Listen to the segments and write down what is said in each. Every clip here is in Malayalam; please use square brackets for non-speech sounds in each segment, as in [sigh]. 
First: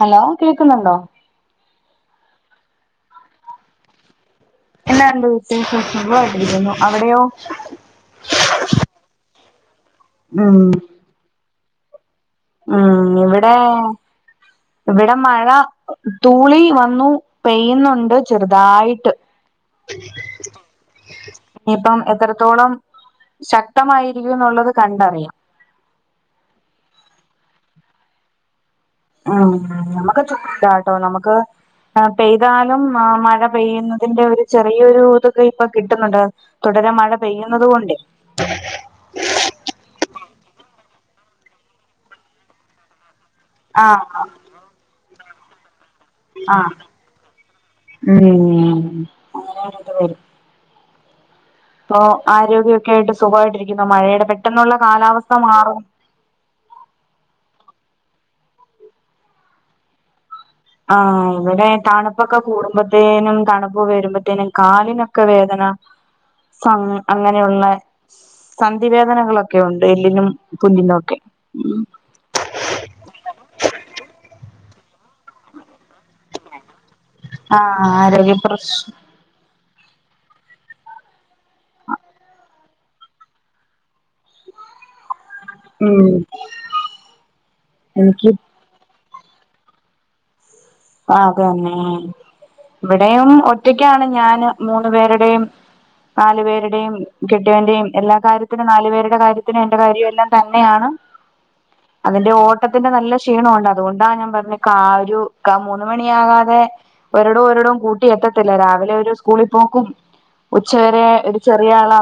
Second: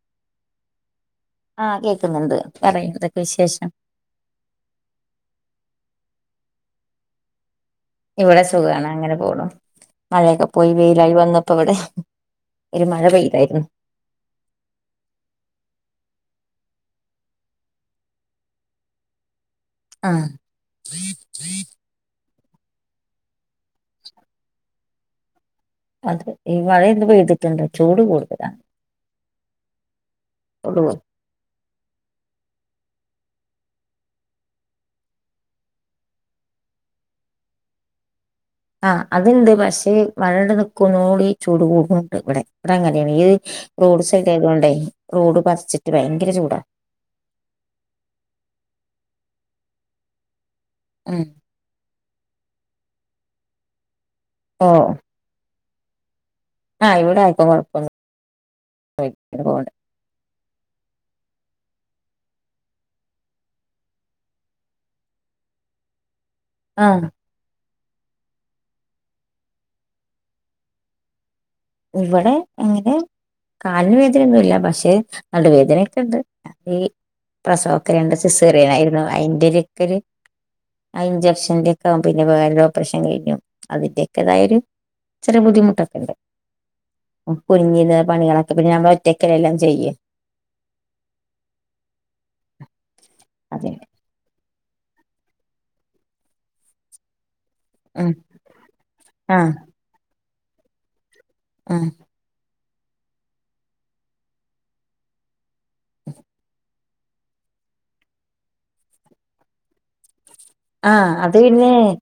ഹലോ കേക്കുന്നുണ്ടോ? ആഹ് കേക്ക്ന്നുണ്ട് പറി എന്തൊക്കെ വിശേഷം എന്നാ എണ്ട് വീട്ട്ല് വിശേഷം സുഖായിട്ടിര്ക്കുന്നു അവിടെയോ ഇവടെ സുഖാണ് അങ്ങെനെ പോണു മഴയൊക്കെ ഉം പോയി വെയ്ലായി വന്നുപ്പോ ഇവടെ. ഉം ഇവിടെ ഇവിടെ മഴ തൂളി വന്നു പെയ്യുന്നുണ്ട് ചെറുതായിട്ട്. ആഹ് ഇനിയിപ്പം എത്രത്തോളം ശക്തമായിരിക്കുന്നുള്ളത് കണ്ടറിയാം. അതെ ഈ മഴെന്ന് പെയ്തിട്ടുണ്ട് ചൂട് കൂട്തലാ. ഉം ന്നമ്മക്ക് ചൂട് ചൂടാട്ടോ കൂടു ന്നമ്മക്ക് അഹ് പെയ്താലും ആ മഴ പെയ്യുന്നതിന്റെ ഒരു ചെറിയൊരു ഇതൊക്കെ ഇപ്പൊ കിട്ട്ന്നുണ്ട്. തുടെരെ മഴ പെയ്യുന്നത് കൊണ്ടെ. ആഹ് അത്ണ്ട് പക്ഷേ മഴയുടെ നിൽക്കുന്നോട് ചൂട് കൂടുന്നുണ്ട് ഇവിടെ ഇവിടെ അങ്ങനേണ് ഈ റോഡ് ആഹ് സൈഡായതോണ്ടേ റോഡ് പർച്ചി ആഹ് ഉം ഉം ഇപ്പൊ ആരോഗ്യൊക്കെ ആയിട്ട് സുഖായിട്ടിരിക്കുന്നു മഴയുടെ പെട്ടെന്നുള്ള ഓഹ് കാലാവസ്ഥ മാറും ആഹ് ഇവിടെ ആയിപ്പൊ കുഴപ്പല്ല അ ഇതോടെ ആഹ് ഇവിടെ തണുപ്പൊക്കെ കൂടുമ്പത്തേനും തണുപ്പ് വരുമ്പത്തേനും കാലിനൊക്കെ വേദന ഇപ്പങ്ങനെ ആഹ് അത് അങ്ങനെയുള്ള സന്ധി വേദനകളൊക്കെ ഉണ്ട് എല്ലിനും തുന്നിലൊക്കെ ഉം ഇവിടെ അങ്ങനെ കാലിന് വേദനയൊന്നുല്ല പക്ഷെ നടു വേദനൊക്കെണ്ട് ഇ ആ പ്രസവക്കൊ രണ്ട് ആരോഗ്യ പ്രശ്ന സിസേറിയനായിരുന്നു അയിന്റെ ഒര് കൊര് ആ ഇഞ്ചക്ഷന്റെക്കാകും പിന്നെ വേറെര് ഒപ്രഷൻ കഴിഞ്ഞു അതിൻ്റെൊക്കെ ഇതായൊരു ചെറിയ ഉം ബുദ്ധിമുട്ടൊക്കെണ്ട് കുന്ഞ്ഞിന്ന് എനിക്ക് പണികളൊക്കെ പിന്നെ നമ്മള് ഒറ്റക്കല്ലെ എല്ലാം ചെയ്യ ആതന്നെ ഇവിടെയും അതിന് ഒറ്റക്കാണ് ഞാനും മൂന്ന് പേരുടെയും നാലു പേരുടെയും കെട്ട്യോന്റെയും ഉം എല്ലാ കാര്യത്തിനും നാലു പേരുടെ ആഹ് കാര്യത്തിനും എന്റെ കാര്യവും എല്ലാം തന്നെയാണ് ഉം അതിന്റെ ഓട്ടത്തിന്റെ നല്ല ക്ഷീണുണ്ട് അതൊണ്ടാണ് ഞാൻ പറഞ്ഞേ ക്കാരു ക്ക മൂന്ന് മണിയാകാതെ ഒരടും ഒരടും കൂട്ടി എത്തത്തില്ല രാവിലെ ഒരു സ്കൂളിൽ പോക്കും ഉച്ചവരെ ആഹ് അത് ഒരു പിന്നെ ചെറിയ ആളാ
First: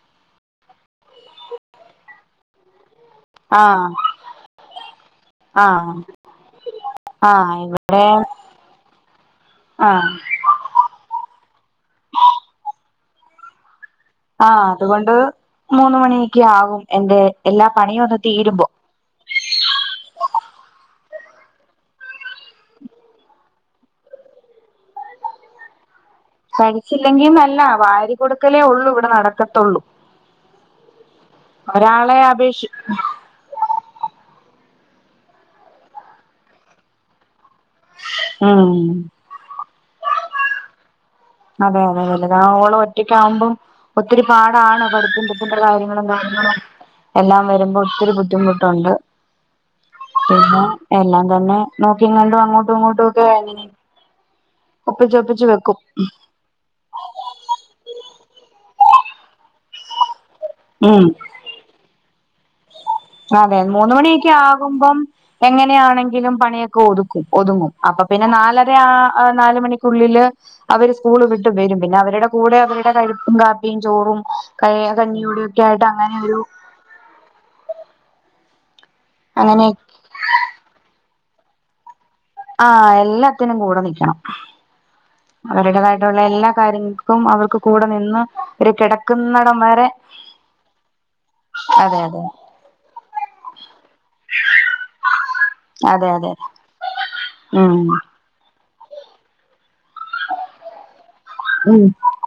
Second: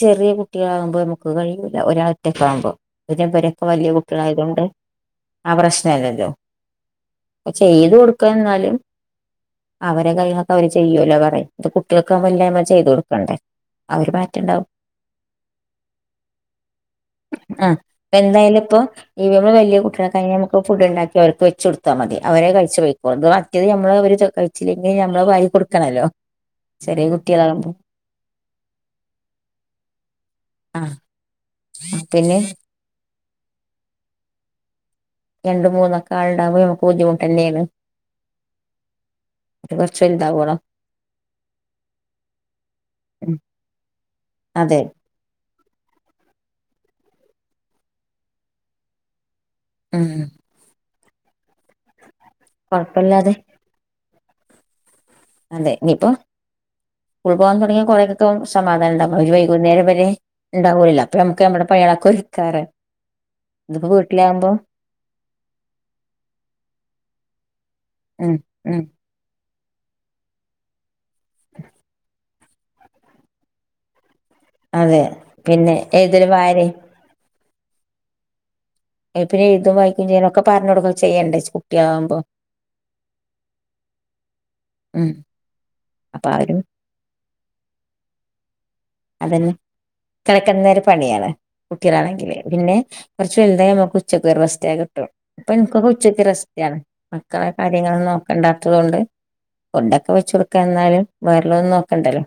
ചെറിയ കുട്ടികളാകുമ്പോ നമുക്ക് കയിയൂല ഒരാളൊറ്റക്കാകുമ്പോ പുതിയ പെരേക്ക് ആഹ് വല്യ കുട്ട്യളായതൊണ്ട് ആ ആഹ് പ്രശ്നല്ലല്ലോ ഓക്കെ ആഹ് ചെയ്ത് ഇവിടെ കൊടുക്കാൻ നിന്നാല് അവരെ ആഹ് കഴ്ഞ്ഞ അവര് ചെയ്യുല്ലോ പറയും ഇത് കുട്ട്യേക്ക് ആകുമ്പ എല്ല നമ്മൾ ചെയ്തു കൊടുക്കണ്ടേ ആ ഒരു മാറ്റണ്ടാവും ആഹ് അതുകൊണ്ട് മൂന്ന് മണിയൊക്കെ ആകും എന്റെ എല്ലാ പണിയും ഒന്ന് തീരുമ്പോ ഇതിലും വല്യ കുട്ട്യൾ കഴിഞ്ഞ നമുക്ക് ഫുഡ് ഉണ്ടാക്കി അവർക്ക് വെച്ച് കൊടുത്താ മതി അവരത്കഴിച്ച് പൊയ്ക്കോളും ഇത് മറ്റേത് നമ്മള് അവര് ക ച്ചില്ലെങ്കിൽ നമ്മള് വാരി കൊടുക്കണല്ലോ ചെറിയ കഴിച്ചില്ലെങ്കിൽന്നല്ല കുട്ടികളാകുമ്പോ വാരി കൊടുക്കലേ ഉള്ളൂ ഇവിടെ നടക്കത്തുള്ളൂ ആഹ് ഒരാളെ പിന്നെ അപേക്ഷി രണ്ട് മൂന്നൊക്കെ ആള്ണ്ടാവുമ്പോ നമുക്ക് ബുദ്ധിമുട്ടല്ലേന്ന്‌, ആഹ് ഇത് കൊർച്ച്‌ വലുതാവോളം, അതെ അതെ അതെ വലുതാവോളം ഉം ഒറ്റക്കാകുമ്പോം ഒത്തിരി അതെ പാടാണ് പടു കാര്യങ്ങളും കാര്യങ്ങളും എല്ലാം വരുമ്പോ ഒത്തിരി ബുദ്ധിമുട്ടുണ്ട്, ഉം പിന്നെ എല്ലാം തന്നെ നോക്കിം കണ്ടും അങ്ങോട്ടും ഇങ്ങോട്ടും ഒക്കെ കൊഴപ്പല്ലാതെ എങ്ങനെ അതെ ഇനിപ്പൊ, സ്കൂൾ പോകാൻ തുടങ്ങിയ കൊറേ യൊക്കെ സമാധാനം ഉണ്ടാകും അപ്പൊ വൈകുന്നേരം വരെ ഉണ്ടാവൂലല്ലൊ ഉം അപ്പം ക്ക് നമ്മുടെ പണിയളൊക്കെ ഒരുക്കാറയ അതെ മൂന്ന് മണിയൊക്കെ ആകുമ്പം, എങ്ങനെയാണെങ്കിലും പണിയൊക്കെ ഒതുക്കും ഒതുങ്ങും അപ്പൊ പിന്നെ ഉം നാലര ഉം ആ ആഹ് നാല് മണിക്കുള്ളില് അവര് സ്കൂള് വിട്ട് വരും പിന്നെ അവരുടെ, കൂടെ അവരുടെ കഴ്പ്പും കാപ്പിയും ചോറും ക അതെ കഞ്ഞിയൂടിയൊക്കെ പിന്നെ ആയിട്ട് അങ്ങനെ ഏതൊരു ഒരു, വായനേ പിന്നെ അങ്ങനെ എഴുതുംവായിക്കും ചെയ്യാനൊക്കെ പറഞ്ഞ് കൊടുക്കും ചെയ്യണ്ടേ കുട്ടിയാകുമ്പോ, ആഹ് എല്ലാത്തിനും കൂടെ നിൽക്കണം ഉം അവരുടേതായിട്ടുള്ള അപ്പൊ എല്ലാ അവരും കാര്യങ്ങള ക്കും അവർക്ക് കൂടെ നിന്ന് ഒരു കിട അതന്നെ കിടക്കുന്ന വരെ പണിയാണ് അതെ അതെ കുട്ടികളാണെങ്കില് പിന്നെ കൊർച് വലുതായാ നമുക്ക്, കൊർചൊക്കെ റസ്റ്റ്‌ കിട്ടും ഇപ്പൊ എനിക്കൊക്കെ അതെ ഉച്ചക്ക് അതെ റെസ്റ്റാണ് മക്കളെ ഉം കാര്യങ്ങൾ നോക്ക ണ്ടാത്തത് കൊണ്ട് ഫുഡൊക്കെ വെച്ച് കൊടുക്കാൻ എന്നാലും വേറെല്ലൊന്നും ഉം നോക്കണ്ടല്ലോ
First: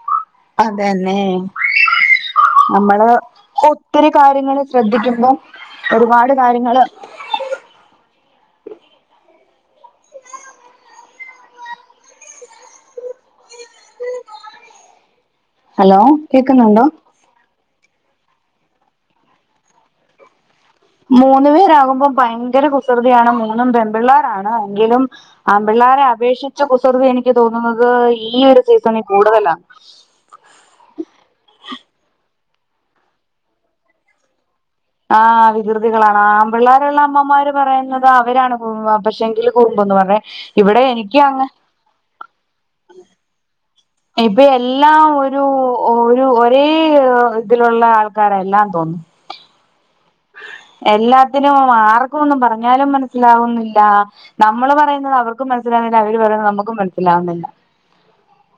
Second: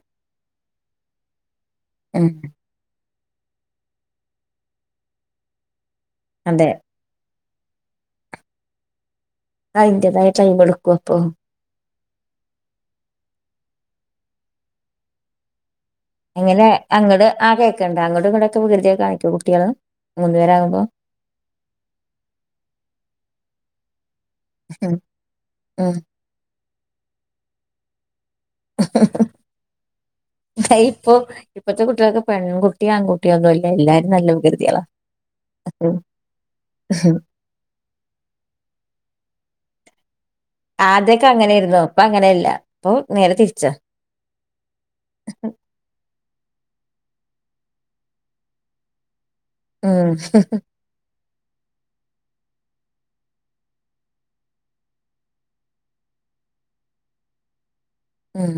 അതന്നെ ഉം നമ്മള് ഒത്തിരി കാര്യങ്ങൾ ശ്രദ്ധിക്കുമ്പോം ഒരുപാട് അതെ കാര്യങ്ങള് അതിന്റെതായ ടൈമ് എടുക്കും അപ്പൊ ഹലോ അങ്ങനെ കേക്കുന്നുണ്ടോ അങ്ങോട് ആ കേക്ക്ണ്ട് അങ്ങോട്ടും ഇങ്ങോട്ടൊക്കെ വികൃതി കാണിക്കോ കുട്ടികൾ മൂന്ന്പേരാവുമ്പോ മൂന്നു പേരാകുമ്പോം ഭയങ്കര കുസൃതിയാണ് മൂന്നും പെൺപിള്ളാ രാണ് ഉം എങ്കിലും ആൺ ഉം പിള്ളേരെ അപേക്ഷിച്ച് കുസൃതി എനിക്ക് തോന്നുന്നത് ഈ ഒരു സീസണിൽ കൂടുതലാണ് അത് ഇപ്പം ഇപ്പഴത്തെ കുട്ടികൾക്ക് പെൺകുട്ടിയോ ആൺകുട്ടിയോ ഒന്നുമല്ല എല്ലാരും നല്ല വികൃതികളാ ആഹ് ഉം വികൃതികളാണ് ആൺ പിള്ളേരുള്ള അമ്മമാരും പറയുന്നത് അവരാണ് പക്ഷെ എങ്കില് കുറുമ്പ് എന്ന് പറയണത് ഇവിടെ എനിക്ക് അങ്ങ് ഇപ്പം അങ്ങനെയല്ല ഇപ്പൊ നേരെ തിരിച്ച ഇപ്പം എല്ലാം ഒരു ഒരു ഒരേ ഇതിലുള്ള ആൾക്കാരെല്ലാം തോന്നും ഉം എല്ലാത്തിനും ആർക്കും ഒന്നും പറഞ്ഞാലും മനസ്സിലാവുന്നില്ല നമ്മള് പറയുന്നത് അവർക്കും മനസ്സിലാവുന്നില്ല അവര് പറയുന്നത് നമുക്കും മനസ്സിലാവുന്നില്ല ഉം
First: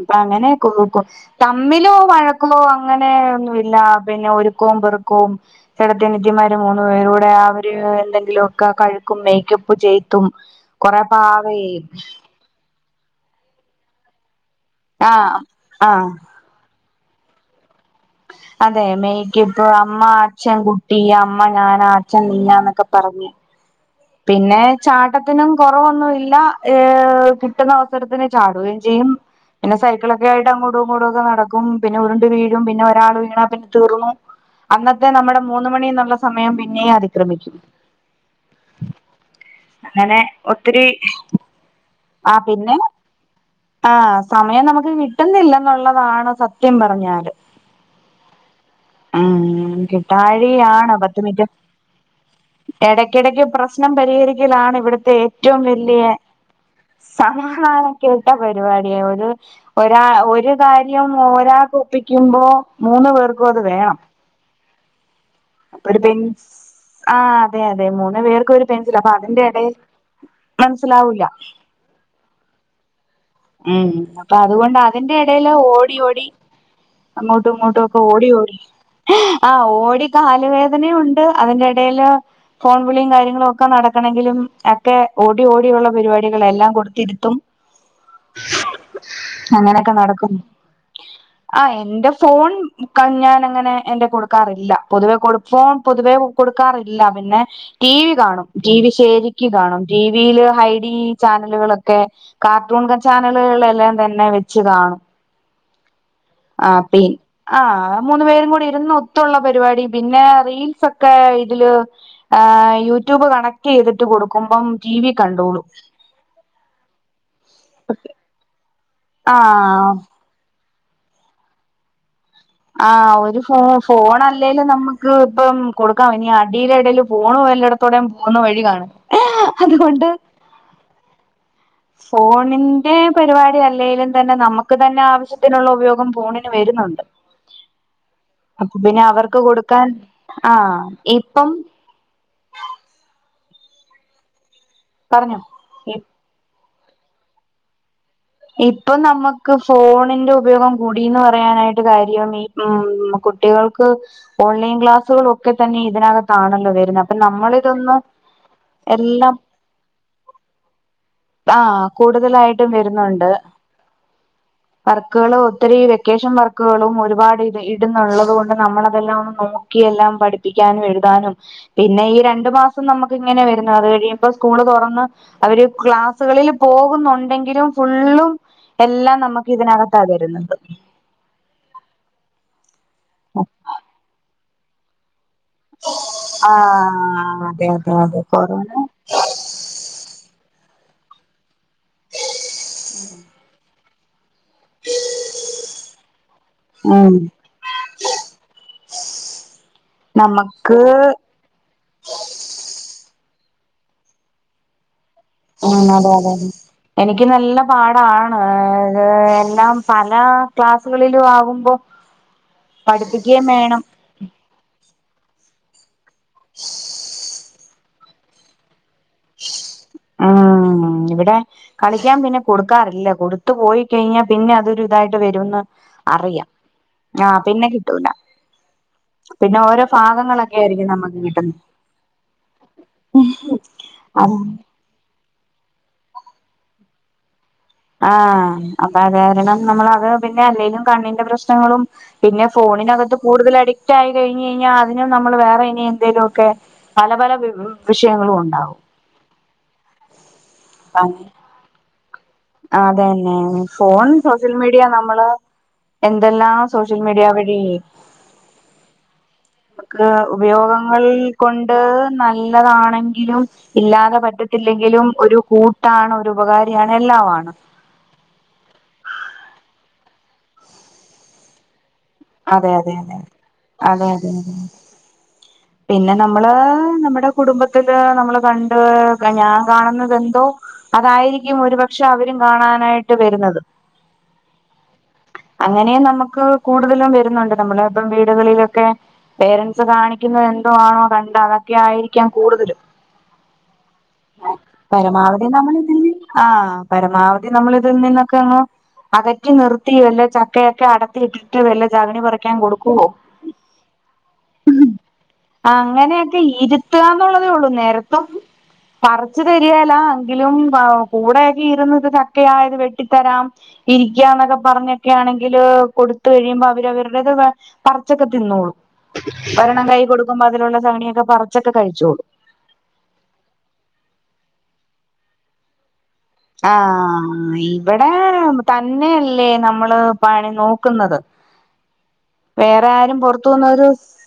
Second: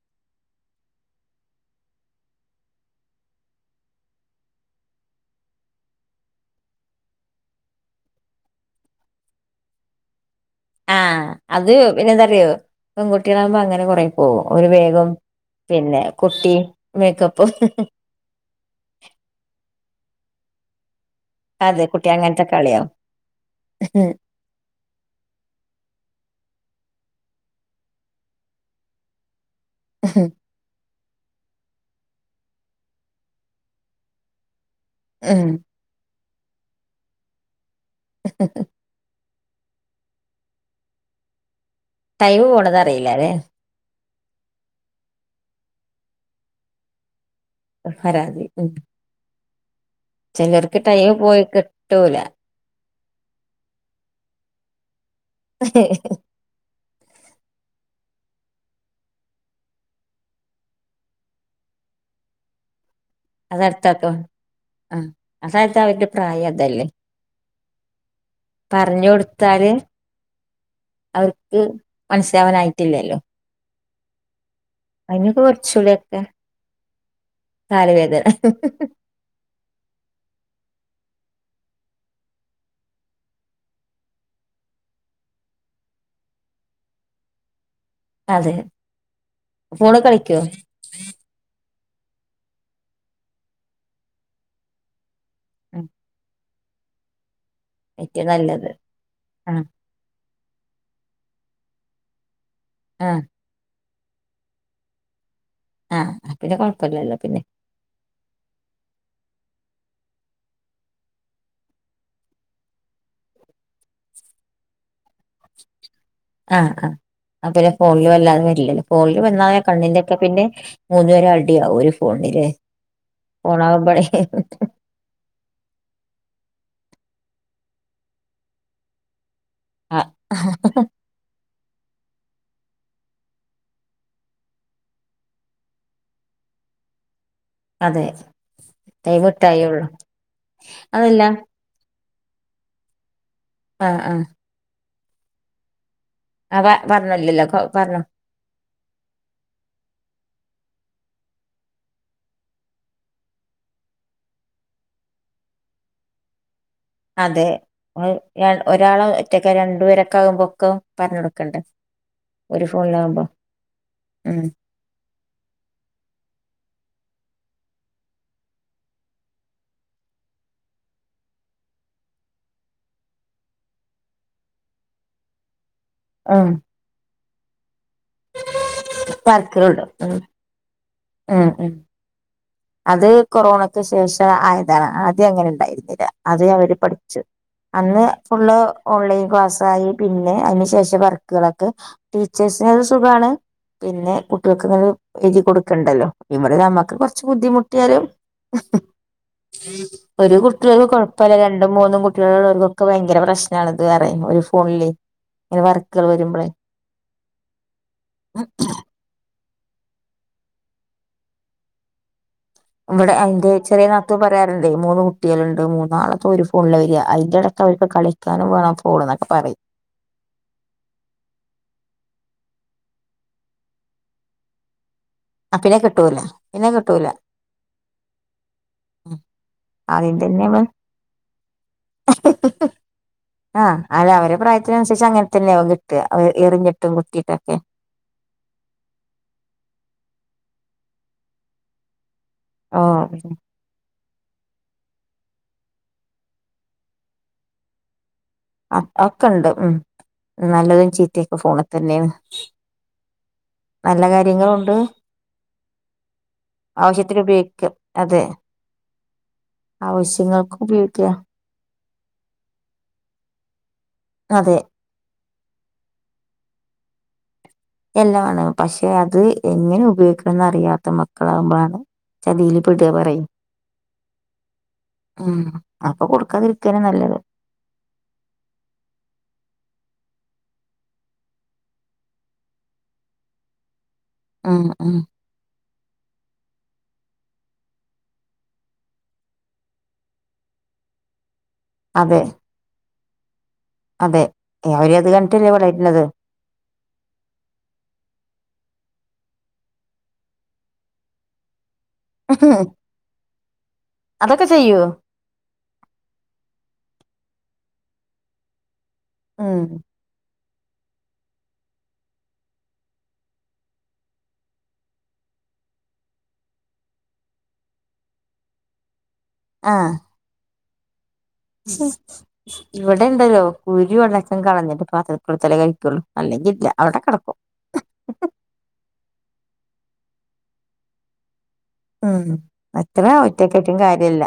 ഇപ്പം അങ്ങനെ [unintelligible] തമ്മിലോ വഴക്കമോ അങ്ങനെ ഒന്നുല്ല പിന്നെ ഒരുക്കവും പെറുക്കവും ചേട്ടത്തിയനിയത്തിമാര് മൂന്നു പേരും കൂടെ അവര് എന്തെങ്കിലുമൊക്കെ കഴിക്കും മേക്കപ്പ് ചെയ്തും ആഹ് അത് പിന്നെ എന്താറിയോ പെൺകുട്ടികളാകുമ്പോ അങ്ങനെ കൊറെ പോകും ഒരു വേഗം ആഹ് പിന്നെ ആഹ് കുട്ടി മേക്കപ്പും അതെ മെയ്ക്ക് ഇപ്പോ അമ്മ അച്ഛൻ കുട്ടി അമ്മ ഞാനാ അച്ഛൻ നീയാന്നൊക്കെ പറഞ്ഞ് ഹം പിന്നെ ചാട്ടത്തിനും കൊറവൊന്നുവില്ല ഏഹ് കിട്ടുന്ന അവസരത്തിന് ചാടുവേം ചെയ്യും പിന്നെ സൈക്കിളെക്കെ ആയിട്ട് അങ്ങോട്ടും ഇങ്ങോട്ടുക്കെ നടക്കും പിന്നെ ഉരുണ്ട് വീഴും പിന്നെരാള് വീണാ പിന്നെ തീർന്നു അന്നത്തെ നമ്മടെ ഉം. മൂന്ന് മണിന്നുള്ള സമയം പിന്നേം അതിക്രമിക്കും. ഉ അങ്ങനെ ഒത്തിരി ടൈം ആഹ് പിന്നെ പോണത് അറിയില്ലല്ലെ ആഹ് സമയം നമുക്ക് കിട്ടുന്നില്ല എന്നുള്ളതാണ് സത്യം പറഞ്ഞാല് പരാതി ഉം ഉം കിട്ടാഴികാ ചിലർക്ക് ആണ് ടൈം പത്ത് പോയി മിനിറ്റ് കിട്ടൂല എടക്കെടക്ക് പ്രശ്നം പരിഹരിക്കലാണ് ഇവിടുത്തെ ഏറ്റോം വല്യേ സമാധാനം കേട്ട പരിപാടിയാ ഒരു ഒരാ ഒരു കാര്യം ഒരാൾക്ക് ഒപ്പിക്കുമ്പോ മൂന്ന് പേർ അതടുത്താക്കും ആഹ് അതത് അവരുടെ പ്രായം അതല്ലേ ആഹ് അതെ അതെ മൂന്ന് പേർക്ക് ഒരു പെൻസിൽ പറഞ്ഞു അപ്പ അതിന്റെ കൊടുത്താല് എടേല് അവർക്ക് മനസ്സിലാവനായിട്ടില്ലല്ലോ ഏഹ് അപ്പ അതുകൊണ്ട് അതിന്റെ എടേല് ഓടി കുറച്ചുകൂടെയൊക്കെ ഓടി അങ്ങോട്ടും കാല് ഇങ്ങോട്ടുവോക്കെ വേദന ഓടി ഓടി ആഹ് ഓടി കാലുവേദനേം ഒണ്ട് അതിന്റെ എടേല് ഫോൺവിളിയും കാര്യ ങ്ങളുവോക്കെ നടക്കണങ്കിലും എക്കെ ഓടി ഓടിയുള്ള പരിപാടികളെല്ലാം കൊടുത്തിരുത്തും അതെ അങ്ങനെക്കെ ഫോണ് നടക്കും കളിക്കോ ആഹ് എന്റെ ഫോൺ മുക്കാലും ഞാൻ അങ്ങനെ എന്റെ കൊടുക്കാറില്ല പൊതുവെ കൊടു ഫോൺ ഉം, പൊതുവേ കൊടുക്കാറില്ല പിന്നെ ടി വി ഏറ്റവും കാണും നല്ലത് ടി വി ശെരിക്ക് ആഹ് കാണും ടി വില് ഹൈ ഡി ചാനലുകളൊക്കെ കാർട്ടൂൺ ആഹ് ചാനലുകളെല്ലാം തന്നെ വെച്ച് കാണും ആഹ് ആഹ്‌ ആഹ് പി ആഹ് മൂന്നുപേരും കൂടി ഇരുന്ന് ഒത്തുള്ള പരിപാടി പിന്നെ റീൽസ് ഒക്കെ ഇതില് ഏഹ് യൂട്യൂബ് കണക്റ്റ് ചെയ്തിട്ട് കൊടുക്കുമ്പം ടി വി കണ്ടോളു ആഹ് ആഹ് ആ പിന്നെ ഫോണില് വല്ലാതെ വരില്ലല്ലോ ഫോണിൽ വന്നാ ആഹ് കണ്ണിന്റെക്കെ പിന്നെ മൂന്ന് പേരും അടിയാവും ഒരു ഫോണില് ആഹ് ഒരു ഫോ ഫോണാവുമ്പഴേ ഫോൺ അല്ലേലും നമ്മ ക്ക് ഇപ്പം കൊടുക്കാം ഇനി അടിടെ എടെലും ഫോണു വെല്ലേടുത്തോടെയും പോകുന്ന വഴി കാണ് ആഹ് ഫോണിന്റെ പരിപാടി അല്ലെലും തന്നെ നമുക്ക് തന്നെ ആവശ്യത്തിനുള്ള ഉപയോഗം ഫോണി ണിന് വരുന്നോണ്ട് അതെ അപ്പോ പിന്നെ ടൈം അവർക്ക് ഇട്ടായേള്ളൂ കൊടുക്കാൻ ആഹ് അതല്ല ഇപ്പം ആഹ് ആഹ് പറഞ്ഞോ അതാ പറ്ഞ്ഞല്ലല്ലോ പറ്ഞ്ഞോ ഇപ്പം നമുക്ക് ഫോണിന്റെ ഉപയോഗം കൂടിന്ന് പറയാനായിട്ട് കാര്യമി ഉം കുട്ടികൾക്ക് ഓൺലൈൻ ക്ലാസ്സുകളൊക്കെതന്നെ ഇതിനകത്താണല്ലോ വരുന്നേ അതെ ഏഹ് ഒരാള എല്ലാം ഒറ്റക്കാ രണ്ടുപേരൊക്കെ ആകുമ്പൊക്കും പറഞ്ഞടു ആഹ് കൂടുതലായിട്ടും വെരുന്നോണ്ട് ഉം വർക്കുകൾ ഒത്തിരി വെക്കേഷൻ വർക്കുകളും ഒരുപാട് ഇത് ഇടുന്നുള്ളത്കൊണ്ട് നമ്മൾതെല്ലാം ഒന്ന് നോ ക്കി എല്ലാം പഠിപ്പിക്കാനും എഴുതാനും പിന്നെ ഈ രണ്ടു മാസം നമുക്ക് ഇങ്ങനെ വരുന്നു അത് കഴിയുമ്പ സ്കൂള് തുറന്ന് അവര് ക്ലാസ് ക്ലാസുകളിൽ ഉം പോകുന്നുണ്ടെങ്കിലും ഫുള്ളും എല്ലാം നമക്ക് വർക്കുകളുണ്ട് ഇതിനകത്താ ഉം തരുന്നത് ഉം ഉം അത് കൊറോണക്ക് ശേഷം ആയതാണ് ആദ്യം അങ്ങനെ ണ്ടായിരുന്നില്ല അത് അവര് പഠിച്ചു ആഹ് അതെ അതെ അന്ന് അതെ ഫുള്ള് കൊറോണ ഓൺലൈൻ ക്ലാസ്സായി പിന്നെ അതിനു ശേഷം വർക്കുകളൊക്കെ ടീച്ചേഴ്സിനത് സുഖാണ് പിന്നെ കുട്ടികൾക്ക് ഇങ്ങനെ എഴ്തി കൊടുക്കണ്ടല്ലോ ഇവിടെ നമ്മക്ക് കൊറ് ഉം ച്ച് ബുദ്ധിമുട്ടിയാലും ഒരു നമുക്ക് കുട്ടിക്ക്‌ കൊഴപ്പല്ല രണ്ടും മൂന്നും കു കുട്ടികുള്ളവർക്കൊക്കെ ഭയങ്കര പ്രശ്നമാണത് ഇത് പറയും ഒരു ഫോണില് ഇങ്ങനെ ഉം വർക്കുകൾ അതെ അതെ വരുമ്പോളേ എനിക്ക് നല്ല പാടാണ് ഏ എല്ലാം പല ക്ലാസുകളിലും ആകുമ്പോ ഇവിടെ പഠിപ്പിക്കുകയും എന്റെ വേണം ചെറിയ നാത്തൂൻ പറയാറുണ്ട് മൂന്ന് കുട്ടിയാളുണ്ട് മൂന്നാളത്ത് ഒരു ഫോണില വെര അയിന്റെട അവർക്ക് കളിക്കാനും വേണം ഫോൺ എന്നൊക്കെ പറിം ഉം ഇവിടെ കളിക്കാൻ പിന്നെ കൊടുക്കാറില്ല കൊടുത്തു പോയി കഴിഞ്ഞാ പിന്നെ അതൊരു ഇതായിട്ട് ആ വരുംന്ന് പിന്നെ കിട്ടൂല അറിയാം പിന്നെ കിട്ടൂല ആ പിന്നെ കിട്ടൂല ഉം പിന്നെ ഓരോ ആദ്യം തന്നെ ഭാഗങ്ങളൊക്കെ അവൻ ആയിരിക്കും നമ്മുക്ക് കിട്ടുന്നെ ആഹ് അല്ല അത് അവരെ പ്രായത്തി ത്തിനന്സരിച്ച് അങ്ങന് തന്നെയാവും കിട്ട എറിഞ്ഞിട്ടും കുത്തിട്ടൊക്കെ ആഹ് അപ്പൊ അതാരണം നമ്മൾ അത് പിന്നെ അല്ലെലും കണ്ണിന്റെ പ്രശ്നങ്ങളും പിന്നെ ഓ ഫോണിനകത്ത് കൂടുതലടി റ്റായി കഴിഞ് കഴിഞ്ഞാൽ അതിനും നമ്മൾ വേറെ ഇനി എന്തെലുക്കെ പല പല വി വിഷയങ്ങളും ഉണ്ട് അഒക്കെ ഉണ്ട് ഉം നല്ലതും ചീത്തയൊക്കെ ഫോണിതന്നെണ് അതെന്നെ ഫോൺ സോഷ്യൽ മീഡിയ നമ്മള് എന്തെല്ലാം ആവശ്യത്തിന് സോഷ്യൽമീഡിയ വഴി ഉപയോഗിക്കാം അതെ നമ്മക്ക് ആവശ്യങ്ങൾക്ക് ഉപയോഗങ്ങൾ ഉപയോഗിക്കുക കൊണ്ട് നല്ലതാണെങ്കിലും ഇല്ലാതെ അതെ പറ്റത്തില്ലെങ്കിലും ഒരു കൂട്ടാണ് ഒരു ഉപകാരിയാണ് എല്ലാമാണ് എല്ലാമാണ് പക്ഷെ അത് എങ്ങനെ ഉപയോഗിക്കണം എന്ന അറിയാത്ത മക്കളാവുമ്പോളാണ് ചതിൽ പെടുക പറയും അതെയതെ ഉം അപ്പൊ പിന്നെ നമ്മള് കൊടുക്കാതിരിക്കാനാ നല്ലത് നമ്മടെ. കുടുംബത്തില് നമ്മള് കണ്ട് ഞാൻ കാണുന്നത് എന്തോ. അതായിരിക്കും ഒരുപക്ഷെ അവരും കാണാനായിട്ട് വരുന്നത്. ഉം. ഉം. അങ്ങനെ നമുക്ക് കൂടുതലും വരുന്നുണ്ട് നമ്മള ഇപ്പം വീടുകളിലൊക്കെ. പേരൻറ്സ് കാണിക്കുന്നത് എന്തോ ആണോ കണ്ട അതൊക്കെ അതെ ആയിരിക്കാം കൂടുതലും. അതെ അവരത് പരമാവധി കണ്ടിട്ടല്ലേ നമ്മള ഇതിൽ വളരുന്നത് നിന്ന്. ആഹ പരമാവധി നമ്മള ഇതിൽ നിന്നൊക്കെ അങ്ങോ അകറ്റി നിർത്തിയോ അല്ലോ ചക്കയൊക്കെ അട. ട്ടിട്ട് വല്ല ചഗണി പറയ്ക്കാൻ കൊടുക്കുവോ. അതൊക്കെ ചെയ്യോ അങ്ങനെയൊക്കെ ഇരുത്തുക എന്നുള്ളതേ ഉള്ളൂ നേരത്തും പറച്ച് ഉം തരിയേലാ. എങ്കിലും കൂടെക്കെ ഇരന്നു ചക്ക ആയത് വെട്ടിത്തരാം ഇരിക്ക എന്നൊക്കെ. പറഞ്ഞൊക്കെ ആണെങ്കില് കൊടുത്ത കഴിയുമ്പോ അവരവരുടേത് പറച്ചൊക്കെ തിന്നുള്ളൂ. ഒരെണ്ണം ആഹ് കൈ കൊടുക്കുമ്പോ അതിലുള്ള ചവിണിയൊക്കെ പറ. ഇവിടെ ഇണ്ടല്ലോ കുരു അടക്കം കളഞ്ഞിട്ട് പാത്ര ത്തില് കൊടുത്താലേ കഴിക്കുള്ളൂ. അല്ലെങ്കിൽ ഇല്ല അവിടെ കിടക്കും ആഹ് ഇവിടെ തന്നെയല്ലേ നമ്മള് പണി നോക്കുന്നത്.. ഉം. വേറെ അത്ര ആരും പൊറത്തു ഒറ്റക്കെട്ടും നിന്നരു. കാര്യല്ല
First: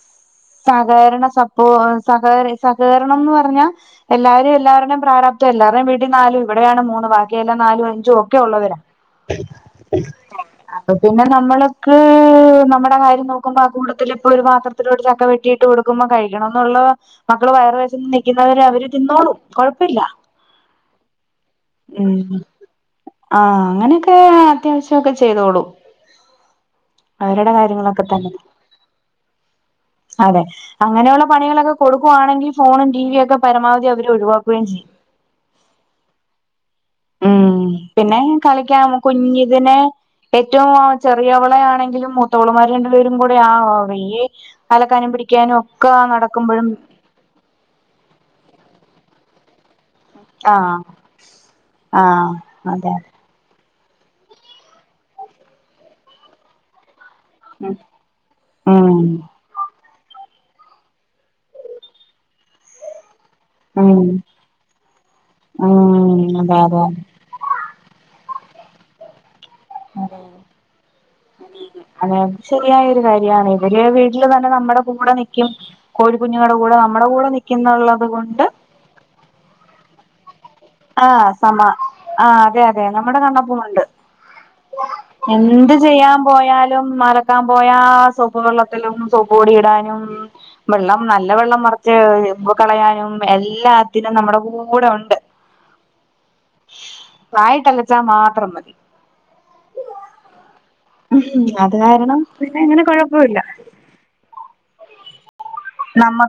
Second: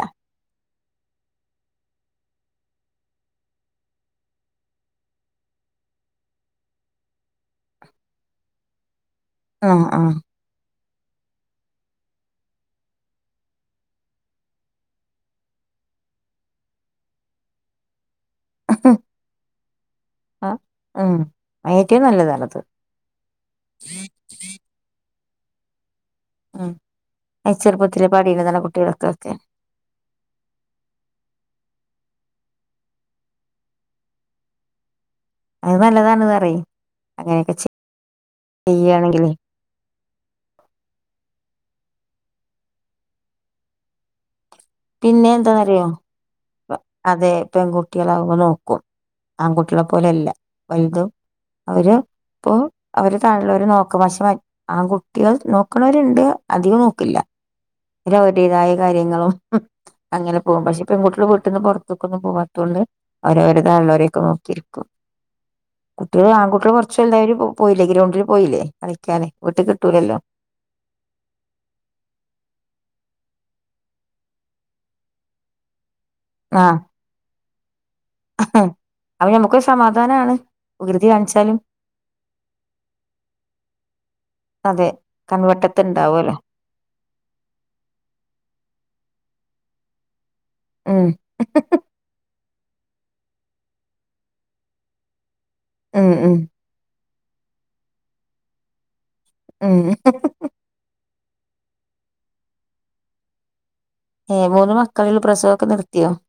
സഹകരണ സപ്പോ സഹ സഹകരണംന്ന് പറഞ്ഞാ. എല്ലാരും എല്ലാരുടെേയും പ്രാരാപ്തം എല്ലാവരുടെയും വീട്ടടി നാലും ഇവിടെയാണ് മൂന്ന് ബാക്കി എല്ലാം നാലും അഞ്ചും ഒക്കെ ഉള്ളവരാ. ആഹ് ആഹ് അപ്പൊ പിന്നെ നമ്മളക്ക് നമ.. കാര്യ നോക്കുമ്പോ ആ കൂട്ടത്തില ഇപ്പൊ ഒരു പാത്രത്തിലോടെ ചക്ക വെട്ടിട്ട് കൊടുക്കുമോ കഴിക്കണം എന്നുള്ളവർ. മക്കള് വയറ വേന്ച്ച നിക്ക. ക്കുന്നവരെ അവര് തിന്നോളും കൊഴപ്പല്ല ആഹ് ഉം ഉ. ഏറ്റവും നല്ലതാണത് ആ അങ്ങനെയൊക്കെ അത്യാവശ്യംക്കെ ചെയ്തോളൂ. ഉം അ ചെറുപ്പത്തി തന്നെ പാടില്ല തന്ന കുട്ടികളൊക്കെ ഒക്കെ. അതെ. അങ്ങനെയുള്ള പണികളൊക്കെ കൊടുക്കുവാണെങ്കിൽ ഫോണും ടി വിിയ ഒക്കെ പരമാവധി അവർ ഒഴിവാക്കുകയും ചെയ്യും. അത് നല്ലതാണ് പറയും അങ്ങനെയൊക്കെ ഉം പിന്നെ കളിക്കൻ ചെയ്യാണെങ്കില് ള്ളകുഞ്. ഇതിനെ ഏറ്റവും ചെറിയവളയാണെങ്കിലും മുത. തോളുമാര രണ്ടുപേരും കൂടെ ആ [unintelligible] അലക്കാനും പിന്നെ പിടിക്കാനും എന്താന്നറിയോ ഒക്കെ നടക്കുമ്പോഴും. അതെ പെൺകുട്ടികളാവ് മ്പം നോക്കും. ആൺകുട്ടികളെ പോലെല്ല ആഹ് വലുതും അവര് ആഹ് ഇപ്പൊ അതെ അവരെ. താഴള്ളവര് നോക്ക പക്ഷെ ആൺകുട്ടികൾ നോക്കണവരുണ്ട് അധികം നോക്കില്ല. ര് അവരുടേതായ ഉം കാര്യങ്ങളും. ഉം അങ്ങനെ പോകും പക്ഷെ പെൺകുട്ടികുടെ വീട്ടിൽന്ന് പുറത്തൊക്കൊന്നും പോവാ. ണ്ട് ഓരോര ത ഉം ഉള്ളവരെയൊക്കെ നോക്കിയിരിക്കും. കുട്ടികൾ ഉം അതെ ആൺകുട്ടിക അതെ കുറച്ച എല്ലാവും പോയില്ലേ ഗ്രൗണ്ടിൽ പോയില്ലേ കളിക്കാെ വീട്ടിൽ കിട്ടൂലല്ലോ. അ. അതെത് ശരിയായൊരു കാര്യമാണ് ഇതില് വീട്ടില് തന്നെ നമ്മുടെ കൂടെ നിക്കും. കോഴിക്കുഞ്ഞുങ്ങടെ കൂടെ നമ്മുടെ കൂടെ നിൽക്കുന്നുള്ളത് കൊണ്ട്. ക്ഹ് അപ്പൊ നമ്മുക്ക് ഒര് സമാധാനമാണ്. ആ് സമ ആഹ് അതെ അതെ നമ്മുടെ കണ്ണപ്പമുണ്ട്. അതെ എന്ത് കൺവെട്ടത്ത് ചെയ്യാൻ ഇണ്ടാവല്ലോ പോയാലും മറ. ക്കാൻ പോയാ സോപ്പ് വെള്ളത്തിലും സോപ്പ് പൊടി ഇടാനും വെള്ളം ഉം നല്ല വെള്ളം മറ- ച്ച് കളയാനും എല്ലാത്തിനും നമ്മുടെ കൂടെ ഉണ്ട്. ഉം ഉം. വായിട്ടലച്ചാ മാത്രം മതി. ഉം ഉ അത് കാരണം പിന്നെ ഇങ്ങനെ കുഴപ്പില്ല. ഏഹ മൂന്ന് മക്കളുള്ള പ്രസവൊക്കെ നിർത്തിയോ? നമ്മ